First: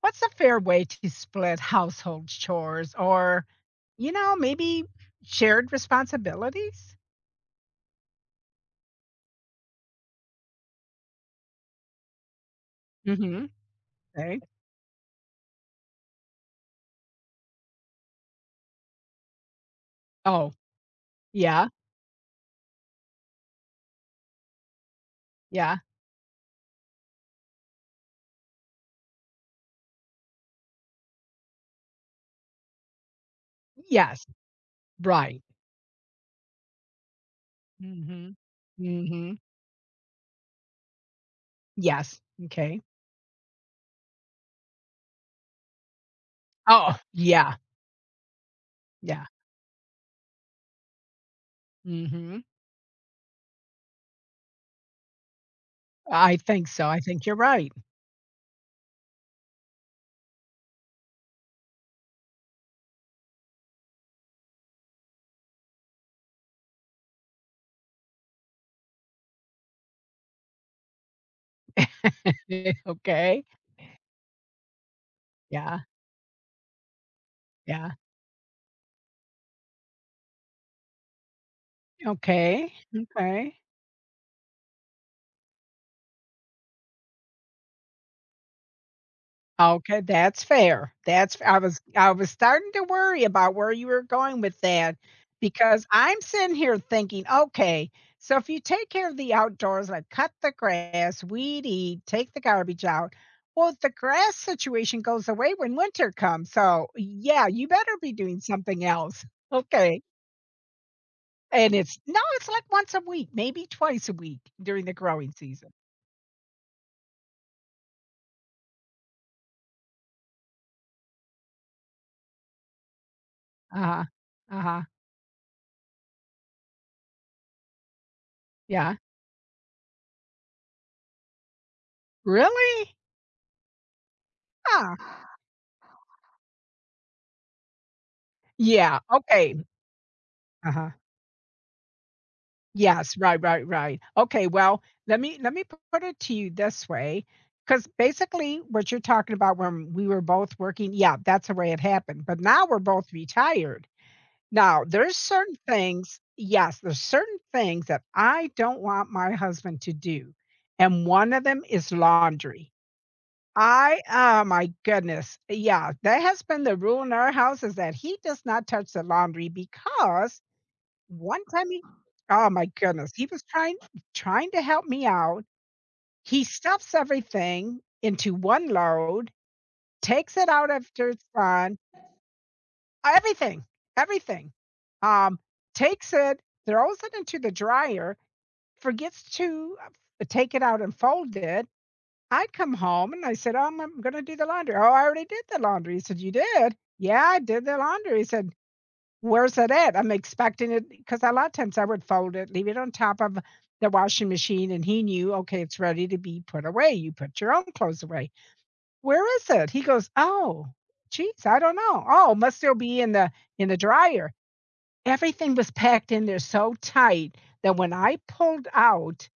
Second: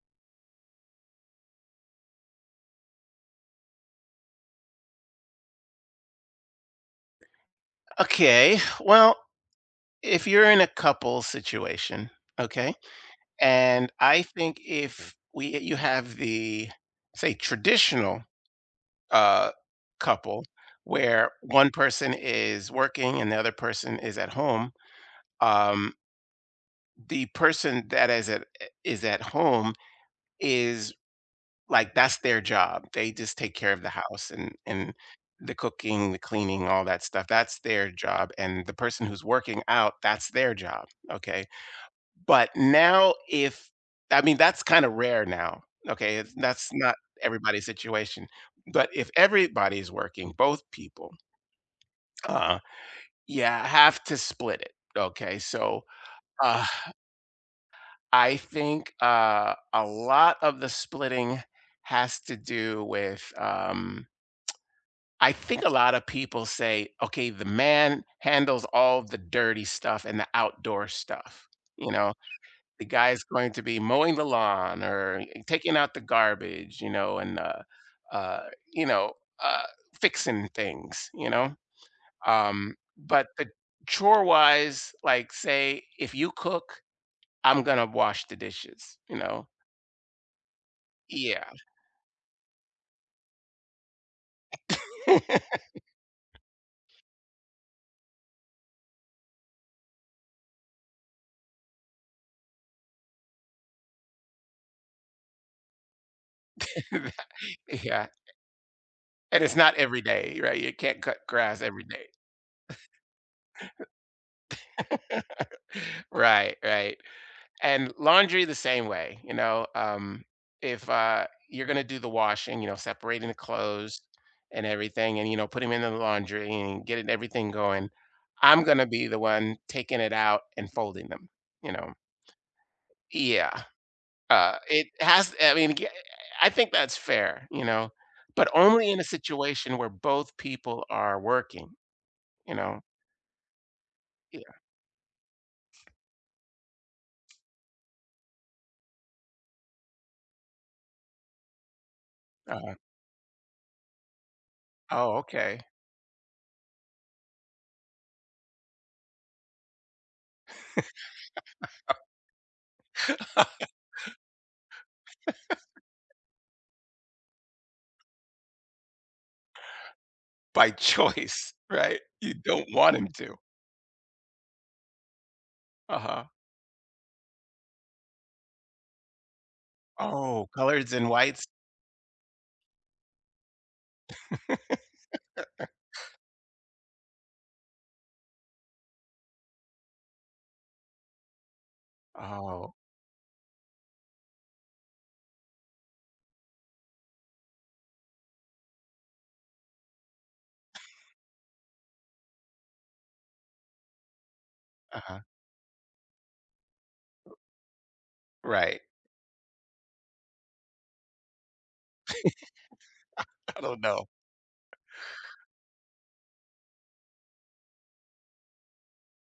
What's a fair way to split household chores or, maybe shared responsibilities? Okay. Well, if you're in a couple situation, okay? Mhm. And I Right? think if we you have the say traditional uh couple Oh, where yeah, one person is working and the other person is at home, yeah. um the person that is at home is like that's their job. They just take care of the Yes, house and right. the cooking, the cleaning, all that stuff. That's their job. Mhm. And the person who's Mhm. working out, that's their job. Okay. Yes, But okay. now if, I mean, that's kinda rare now, okay? It's that's not Oh, yeah, everybody's situation. But if yeah. everybody's working, both people, Mhm. uh, yeah, I have to split it, okay? So, I uh, think so, I think you're right. I think, a lot of the splitting has to do with, I think a lot of people say, "Okay, the man handles all the dirty stuff and the outdoor stuff," you know? The guy's Okay. going to be mowing the lawn or taking Yeah, out the garbage, you know, and, yeah. uh, you know, uh, fixing things, you know? Okay, But the okay. chore wise, like, say, if you cook, I'm going to wash the dishes, you know? Okay, that's fair. That's Yeah. I was starting to worry about where you were going with that because I'm sitting here thinking, okay, so if you take care of the outdoors, like cut the grass, weed eat, take the garbage out, well, the grass situation goes away when winter comes. So yeah, you better Yeah. be doing something else. And it's not every Okay. day, right? You can't cut grass And every it's day. no, it's like once a week, maybe twice a week during the growing season. Right, right. And laundry the same way, you know. If you're going to do the washing, you know, separating the clothes Uh-huh. and Uh-huh. everything, and you know, putting them in the laundry and getting everything going, I'm going to Yeah. be the one taking it out and folding them, you know. Really? Yeah. It Ah. has, I mean, I think that's fair, you know, but only in Yeah. a Okay. situation where both people Uh-huh. are working, you know. Yes, right, right, right. Okay, Yeah. well, let me put it to you this way, because basically what you're talking about when we were both working, yeah, that's the way it happened. But now uh, we're both retired. Now, there's oh, certain okay. things, yes, there's certain things that I don't want my husband to do. And one of them is laundry. I, oh my goodness. Yeah, that has been the rule in our house is that he does not touch the laundry because By one choice, time he, right? You oh my don't want him goodness, he to. was trying to help me out. Uh-huh. He stuffs everything into one load, takes Oh, it out coloreds and after it's whites? done, everything, everything. Um, Takes it, throws it into the dryer, forgets to take it out and fold it. I Oh, come home and I said, I'm going to do the laundry." "Oh, I already did the laundry." He said, "You did?" "Yeah, I did the laundry." He said, "Where's it at?" I'm expecting it because a lot of times I would fold it, leave it on top of the washing machine, and he uh-huh, knew, okay, it's ready to be put away. You put your own clothes away. right. Where is it? He goes, "Oh, geez, I don't know. Oh, must still be in the I don't know. dryer." Everything was packed in there so tight that when I pulled out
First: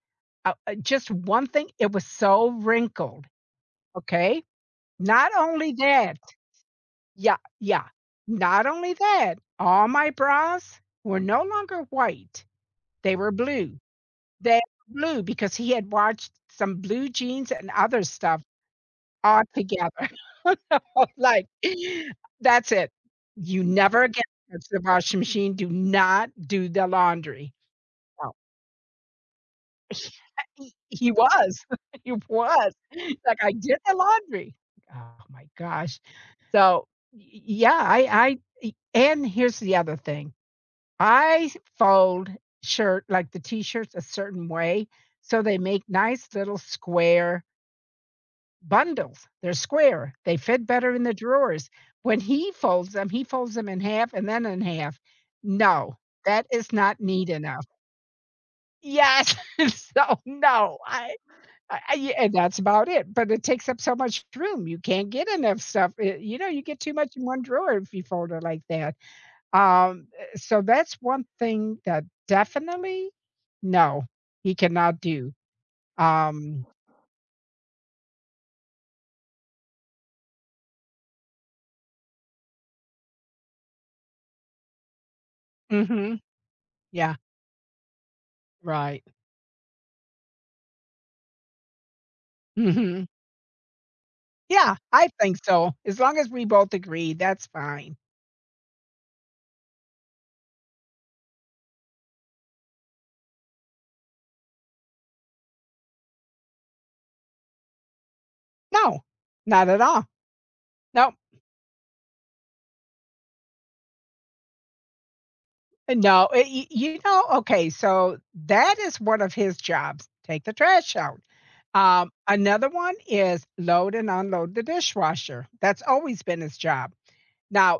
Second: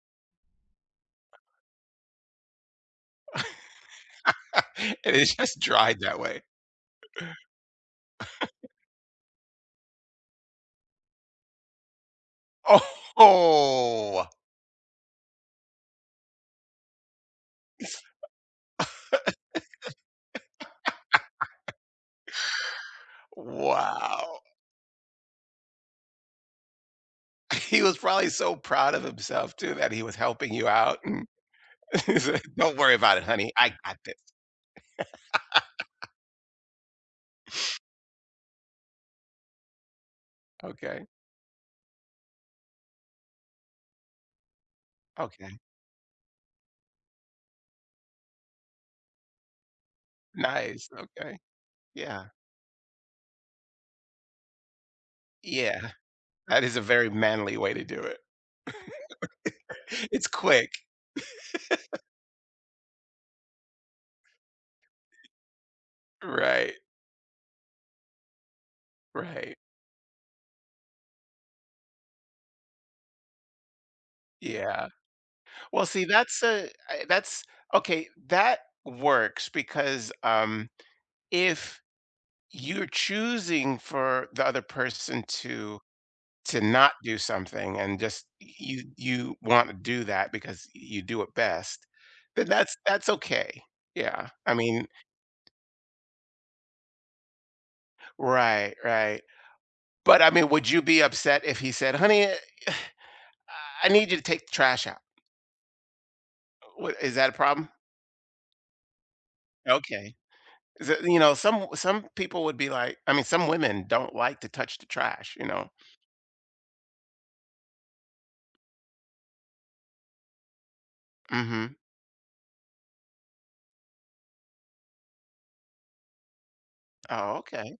just one thing, it was so wrinkled. Okay. And Not it's just only dried that, that way. yeah, yeah. Not only that, all my bras were no longer white, they were blue. Oh, They were blue because he had watched some blue jeans and other stuff all together. I was like, "That's it. You never again wow. touch the washing machine, do not do the laundry." He was probably No. so proud of himself too that he was helping you He out, he and was, he he said, was. "Don't worry about it, Like, "I honey. I did the got this." laundry." Oh my gosh. So, y y yeah, I. I e and here's the other thing. Okay, I fold shirt like the T-shirts a certain way, so they okay. make nice little square bundles. They're square. They fit Nice, better in the okay. drawers. When Yeah, he folds them in half and then in half. yeah. No, that That is is a not very neat manly enough. way to do it. Yes. So, It's quick. no, I yeah, and that's about it, but it takes up so much room. You can't get enough stuff. You Right, get too much in one drawer if you fold it like that. right. So that's one thing that definitely no, he Yeah. cannot do. Well, see, that's Um a I that's okay, that works because, if you're choosing for the other person mhm, to not yeah, do something and just right. you want to do that because you do it best, then Mhm. that's okay. Yeah, I Yeah, mean, I think so. As long as we both agree, that's fine. right, right. But, I mean, would you be upset if he said, "Honey, I need you to take the trash out." Would is that a problem? No, not at all. Okay. Is, No, you know, some people would be like, I mean, some women don't like to touch the trash, you know? no, okay, so that is one of his jobs, take the trash out. Mhm. Another one is load and unload the dishwasher. That's always been his job. Oh, okay. Now,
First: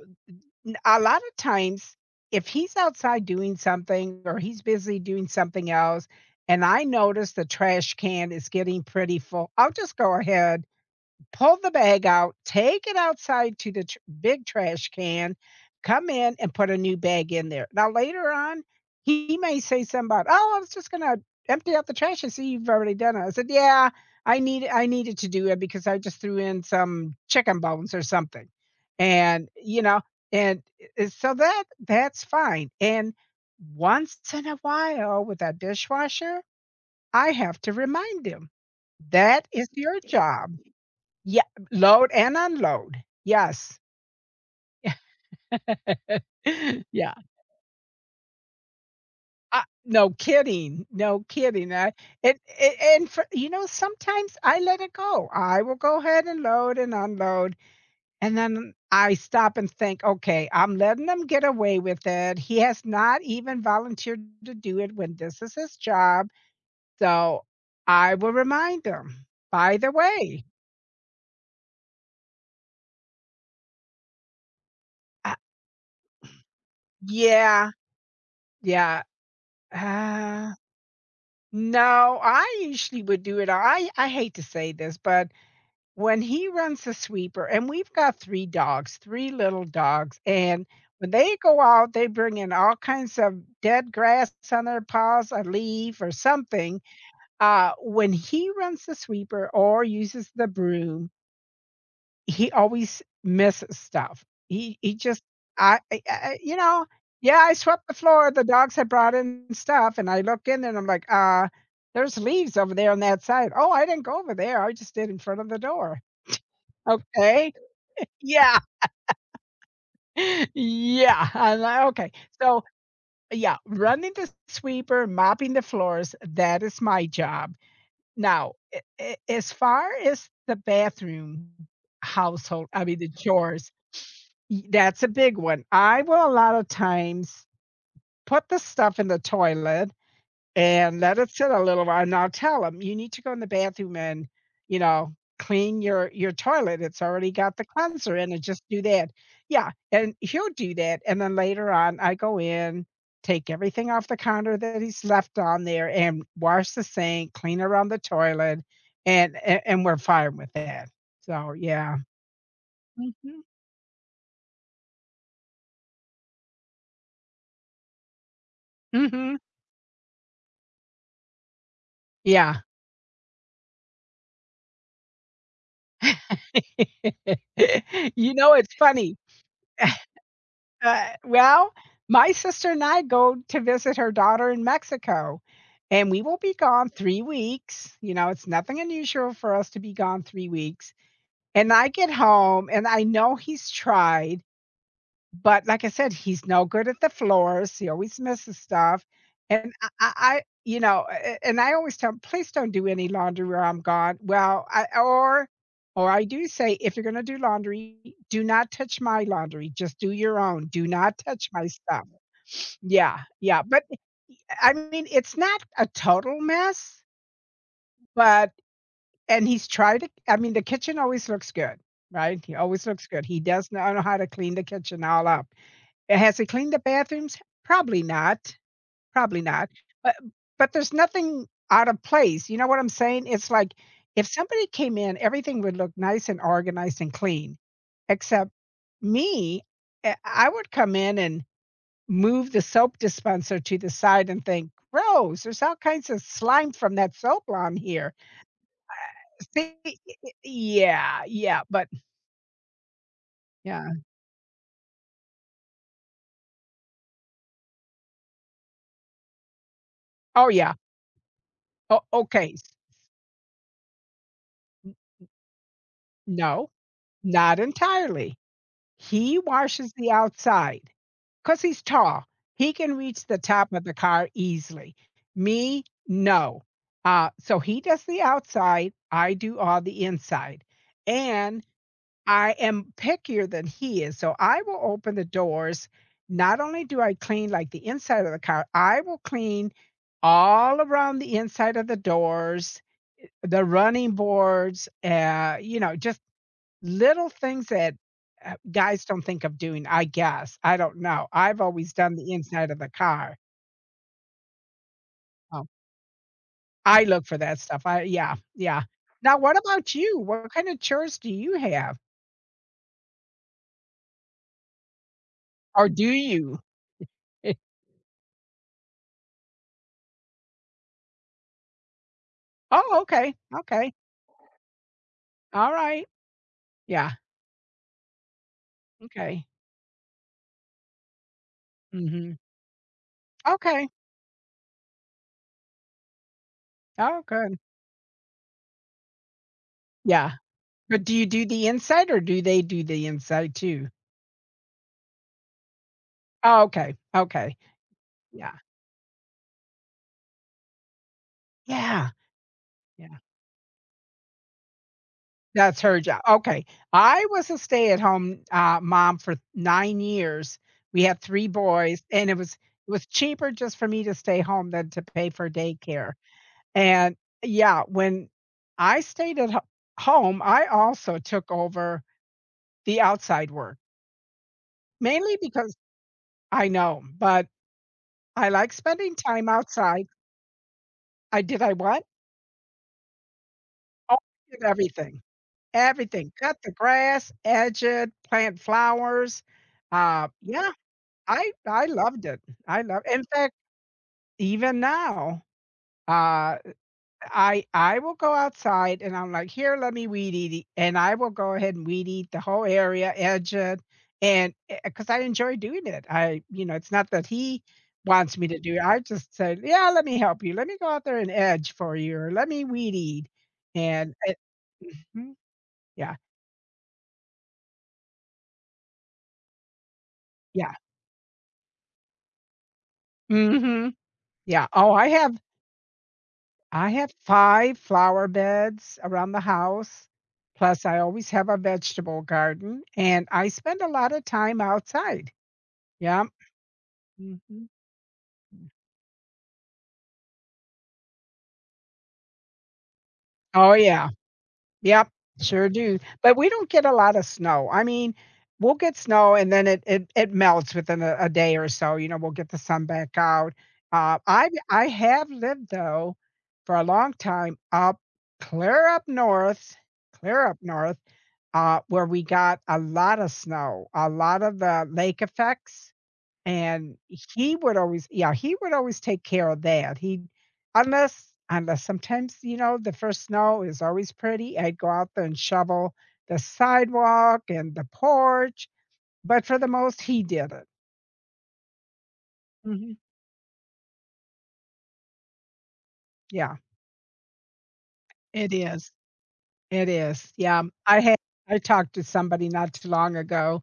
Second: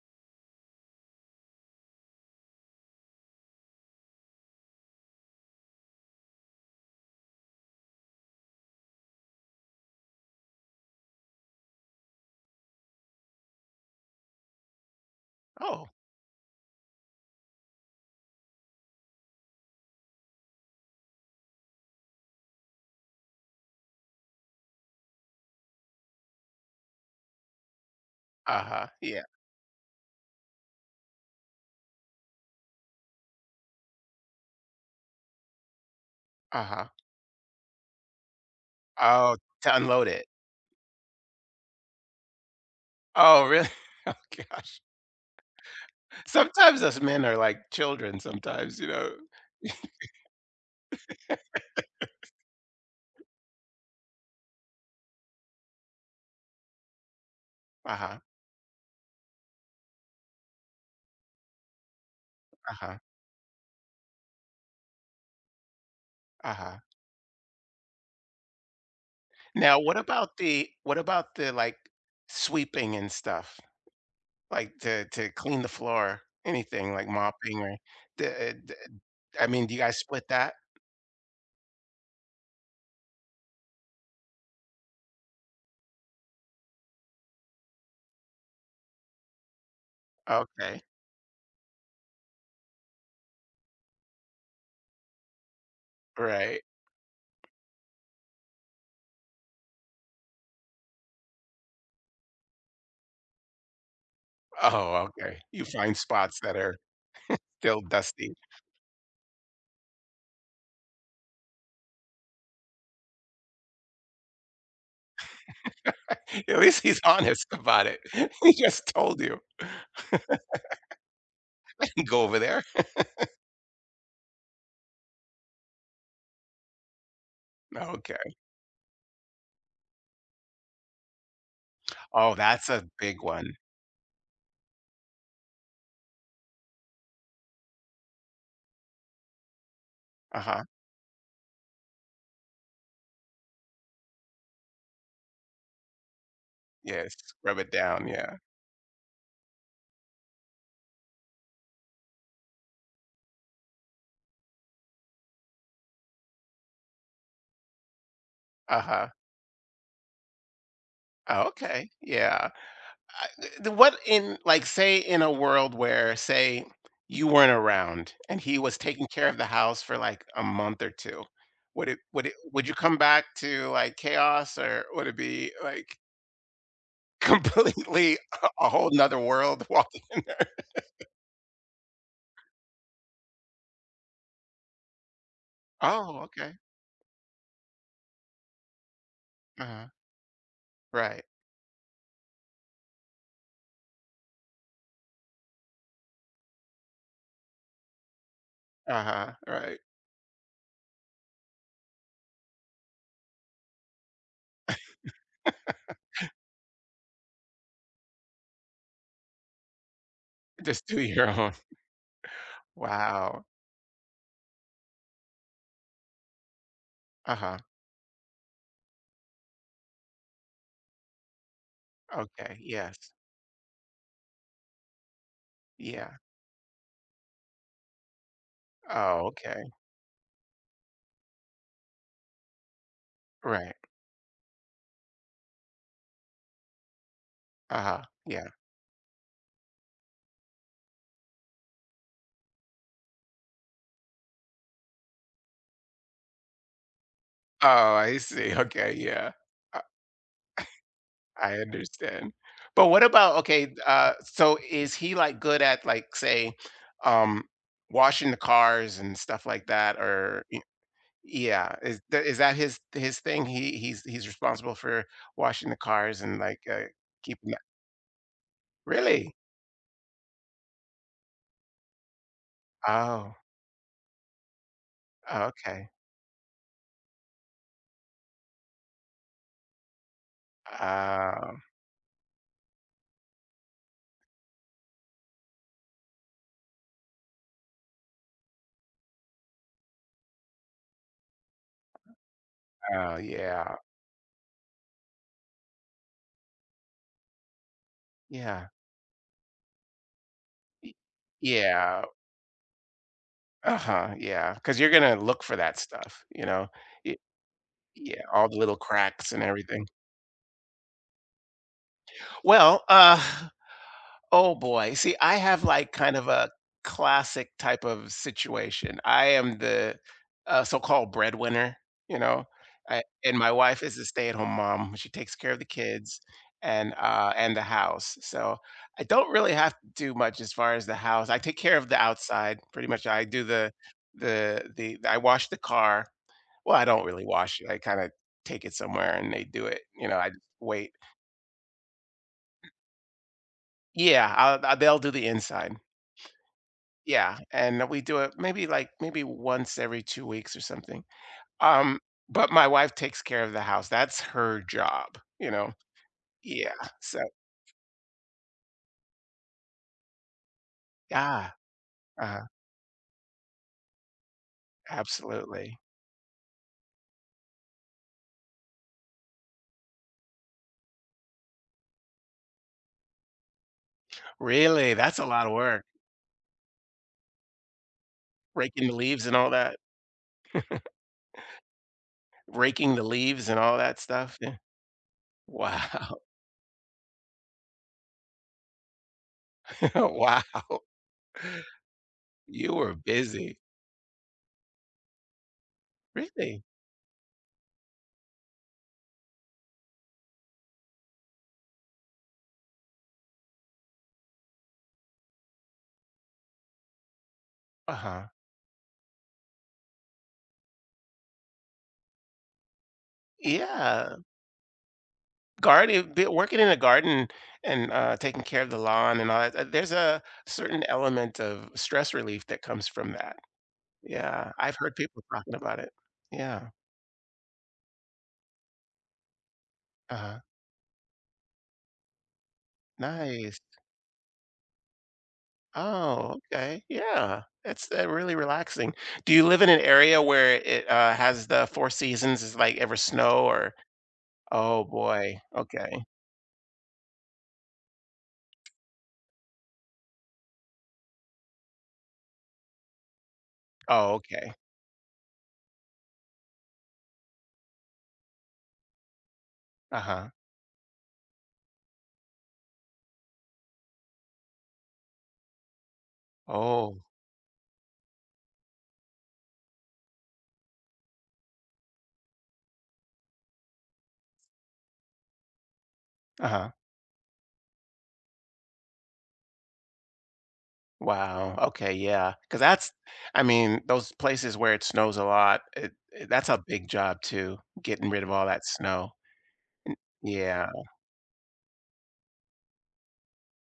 N a lot of times, if he's outside doing something or he's busy doing something else, and I notice the trash can is getting pretty full, I'll just go ahead pull the bag out, take it outside to the tr big trash can, Oh. come in and put a new bag in there. Now later on, he may say something about, "Oh, I was just gonna empty out the trash and see you've already done it." I said, "Yeah, I needed to do it because I just threw in some chicken bones or something." Uh-huh. Yeah. And, you know, and I so that's fine, and once in a while with that dishwasher, Uh-huh. I have to remind him, Oh, "That is to your unload it. job." Yeah, load and unload. Oh, really? Yes. Oh, gosh. Sometimes us Yeah. men are like children sometimes, you know? No kidding, no kidding. I and for you know, Sometimes I let it go. I will go ahead and load and unload, Uh-huh. and then I stop and think, "Okay, I'm letting him get away with it. He has Uh-huh. not even volunteered to do it when this is his job." Uh-huh. So, I will remind him, "By Now, the what about way." the like, sweeping and stuff? Like, to uh, clean the floor, anything like mopping yeah, or the yeah. I mean, do you guys split Uh, that? No, I usually would do it. I hate to say this, but when he runs the sweeper, and we've got 3 dogs, 3 little dogs, and Okay. when they go out, they bring in all kinds of dead grass on their paws, a leaf or Right. something. When he runs the sweeper or uses the broom, he always misses stuff. He Oh, just okay. You find I spots that you are know, Yeah, I still swept the floor, dusty. the dogs had brought in stuff, and I look in and I'm like, There's leaves over there on that side." "Oh, I didn't go over there, I just did in front of the door." At least he's honest "Okay." about it. He Yeah. just told you, Yeah, I'm like, "Okay." "Go over there." So, yeah, running the sweeper, mopping the floors, that is my job. Okay. Now, a as far as the bathroom, Oh, household that's I a mean, the big one. chores. Y That's a big one. I will a lot of times put the stuff in the toilet Uh-huh. and let it sit a little while, and I'll tell 'em, "You need to go in the bathroom and, clean your toilet. It's Yes, already rub got the it down, cleanser in, yeah. and just do that." Yeah, and he'll do that, and then later on, I go in, take everything off the counter that he's left on there, and wash the sink, clean around the toilet, Uh-huh. and we're fine with that. Oh, So, okay, yeah. yeah. I Mhm. the what in, like, say, in a world where, say, you weren't around and he was taking care of Mhm. the house for, like, a month or 2, would it would it Yeah. would you come back to, like, chaos, or would it be like, completely You a know, it's whole 'nother funny. world, walking in there. Well, my sister and I go to visit her daughter in Mexico, and we Oh, will be okay. gone 3 weeks. You know, it's nothing unusual for us to Uh-huh. be gone 3 weeks. Right. And I get home, and I know he's tried, but like I said, he's no good at the floors, he always misses stuff, Uh-huh, and right. I you know, a and I always tell him, "Please don't do any laundry where I'm gone." Well, I or I do say, "If you're gonna do laundry, do not touch my laundry, just do your own, Just do do not your touch own. my stuff." Yeah, Wow. yeah, but, I mean, it's not a total mess, Uh-huh. but and he's tried to. I mean, the kitchen always looks good, right? He Okay, always looks yes. good, he does know how to clean the kitchen all up. Yeah. Has he cleaned the bathrooms? Probably not, Oh, probably okay. not, but but there's nothing out of place, you know what I'm saying? It's like, Right. if somebody came in, everything would look nice and organized and clean, Uh-huh, yeah. except me, I would come in and move the soap dispenser to the side and think, "Gross, there's all kinds of slime from that soap on Oh, here." I see. Okay, yeah. See, I yeah, I yeah, but understand. But what about okay, yeah. So is he, like, good at, like, say, um, washing the cars and stuff like that, or Oh, yeah. yeah, is Oh, that okay. His thing? He's responsible N for washing the cars and, like, no, keeping not that. entirely. Really? He washes the outside because he's tall. He can reach Oh, the top of the car easily. oh, Me, okay. no. So he does the outside, I do all the inside, Oh, and I am pickier than he is, so I will open the doors. Not only do I clean, like, the inside of the car, I will clean all around the inside of the doors, oh, the yeah, running boards, just little things that, yeah, guys don't think of doing, I guess, I y don't know. I've always yeah, done the inside of the car. uh-huh, yeah. Because 'cause you're gonna look for Oh, that stuff, you know? I Y look for that stuff, I yeah, yeah, all the little yeah. cracks Now and what everything. about you? What kind of chores do you have? Well, oh, boy. See, I have Or like do kind of a you? classic type of situation. I am the so-called breadwinner, you know, Oh, okay, and my wife okay, is a stay-at-home mom. She takes care of the alright, kids yeah, and the house. So I don't okay, really have to do much as far as the house. I take care of the mhm, outside pretty much. I do okay, the I wash the car. Well, I don't oh, really wash good, it. I kind of take it somewhere and they do it. You know, I yeah, just wait. but do you do the inside or do they do the inside too? Yeah, I'll, I they'll do the inside. Oh, okay, Yeah, okay, and we do it yeah, maybe like maybe once every 2 weeks or something. Um, yeah. but my wife takes care of the house. That's her job, you know? That's her job. Okay. Yeah, so I was a stay-at-home, mom for 9 years. We had 3 yeah, boys, and it uh was it was cheaper just for me to stay home than to pay for absolutely. daycare, and yeah, when I stayed at ho home, I also took over the outside work, Really? That's a mainly lot of because work. I know, but I like Raking the spending leaves and time all that? outside. I did I what? Raking the leaves and all that Oh, stuff? I Yeah. did everything, Wow. everything, cut the grass, edge it, plant flowers, Wow. yeah. I loved it. You I were love In fact, busy. even now, uh, Really? I will go outside and I'm like, "Here, let me weed eat it," and I will go ahead and weed eat the whole area, edge it, and because I enjoy doing it. It's not that he Uh-huh. wants me to do it. I just say, "Yeah, let me help you. Let me go out there and edge for you, or let me weed eat." And Yeah. it Mhm, Garden yeah, be working in a garden and, taking care of the lawn and all that, there's a yeah, certain element of stress relief that comes from that. mhm, Yeah, yeah. I've Oh, heard I people have talking about it. Yeah. I have 5 flower beds around the house, uh plus I always have a vegetable garden, and I Nice. spend a lot of time outside. Yeah. Oh, okay. Yeah. Mhm. It's, really relaxing. Do you live in an area where it, has the 4 seasons? Is, like, ever snow or Oh, yeah. oh, Yep, boy. sure do. Okay. But we don't get a lot of snow. I mean, we'll get snow, and then it melts within a day or so, you know, we'll get the sun back out. Oh, I okay. I have lived, though, for a long time up clear up north, Uh-huh. clear up north where we got a lot of snow, a lot of the lake effects, and Oh. he would always, yeah, he would always take care of that. He unless unless sometimes, the first snow is always pretty, I'd go out there and shovel the Uh-huh. sidewalk and the porch, but for the most, he did it. Wow, okay, yeah. Cause that's, Mhm. I mean, those places where it snows a lot, it that's Yeah. a big job too, getting rid of all It that is. snow. It is. Yeah. Yeah. I talked to somebody not too long ago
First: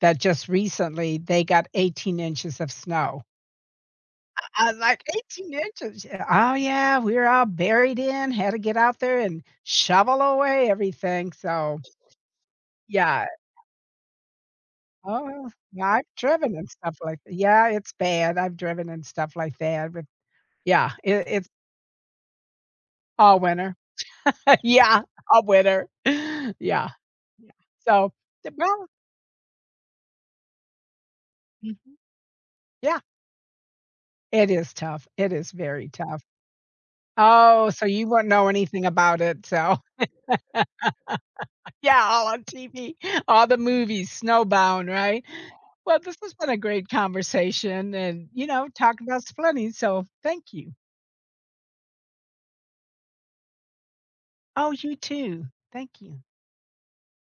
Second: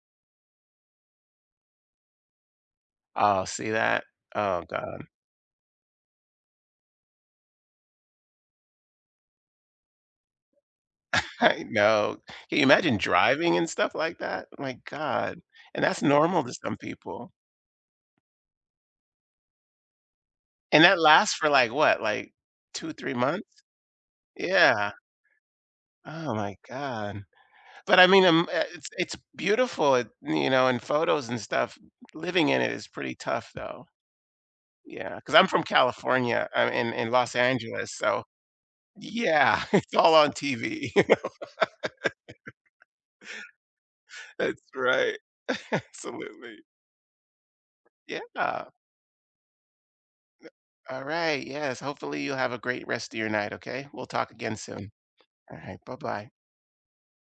that just recently they got 18 inches of snow. Oh, see that? Oh I was like, god. 18 inches. Yeah. Oh, yeah. We were all buried in, had to get out there and shovel away everything. I So, know. Can you imagine yeah. driving and stuff like that? My god, Oh, and yeah. that's I've normal to driven and some stuff like people. that. Yeah, it's bad. I've driven and stuff like that. But And yeah, that it, lasts for it's like what, like 2, 3 all months? winter. Yeah. Yeah, all winter. Oh Yeah. my Yeah. god. But I So, mean, well, it's beautiful, it you know, in photos and stuff. mhm. Living in it is Yeah, pretty tough though. it is tough. Yeah, because It 'cause I'm is from very tough. California, I'm in Los Oh, so Angeles, you will so not know anything about it. yeah, So, it's all on TV. yeah, all on TV, all the movies, That's Snowbound, right. right? Well, this has been a Absolutely. great conversation and, you know, Yeah. talking about s so thank you. Alright, yes, hopefully, you have a great rest of your night, okay? We'll talk again Oh, soon. you too. Alright, Thank you. bye-bye.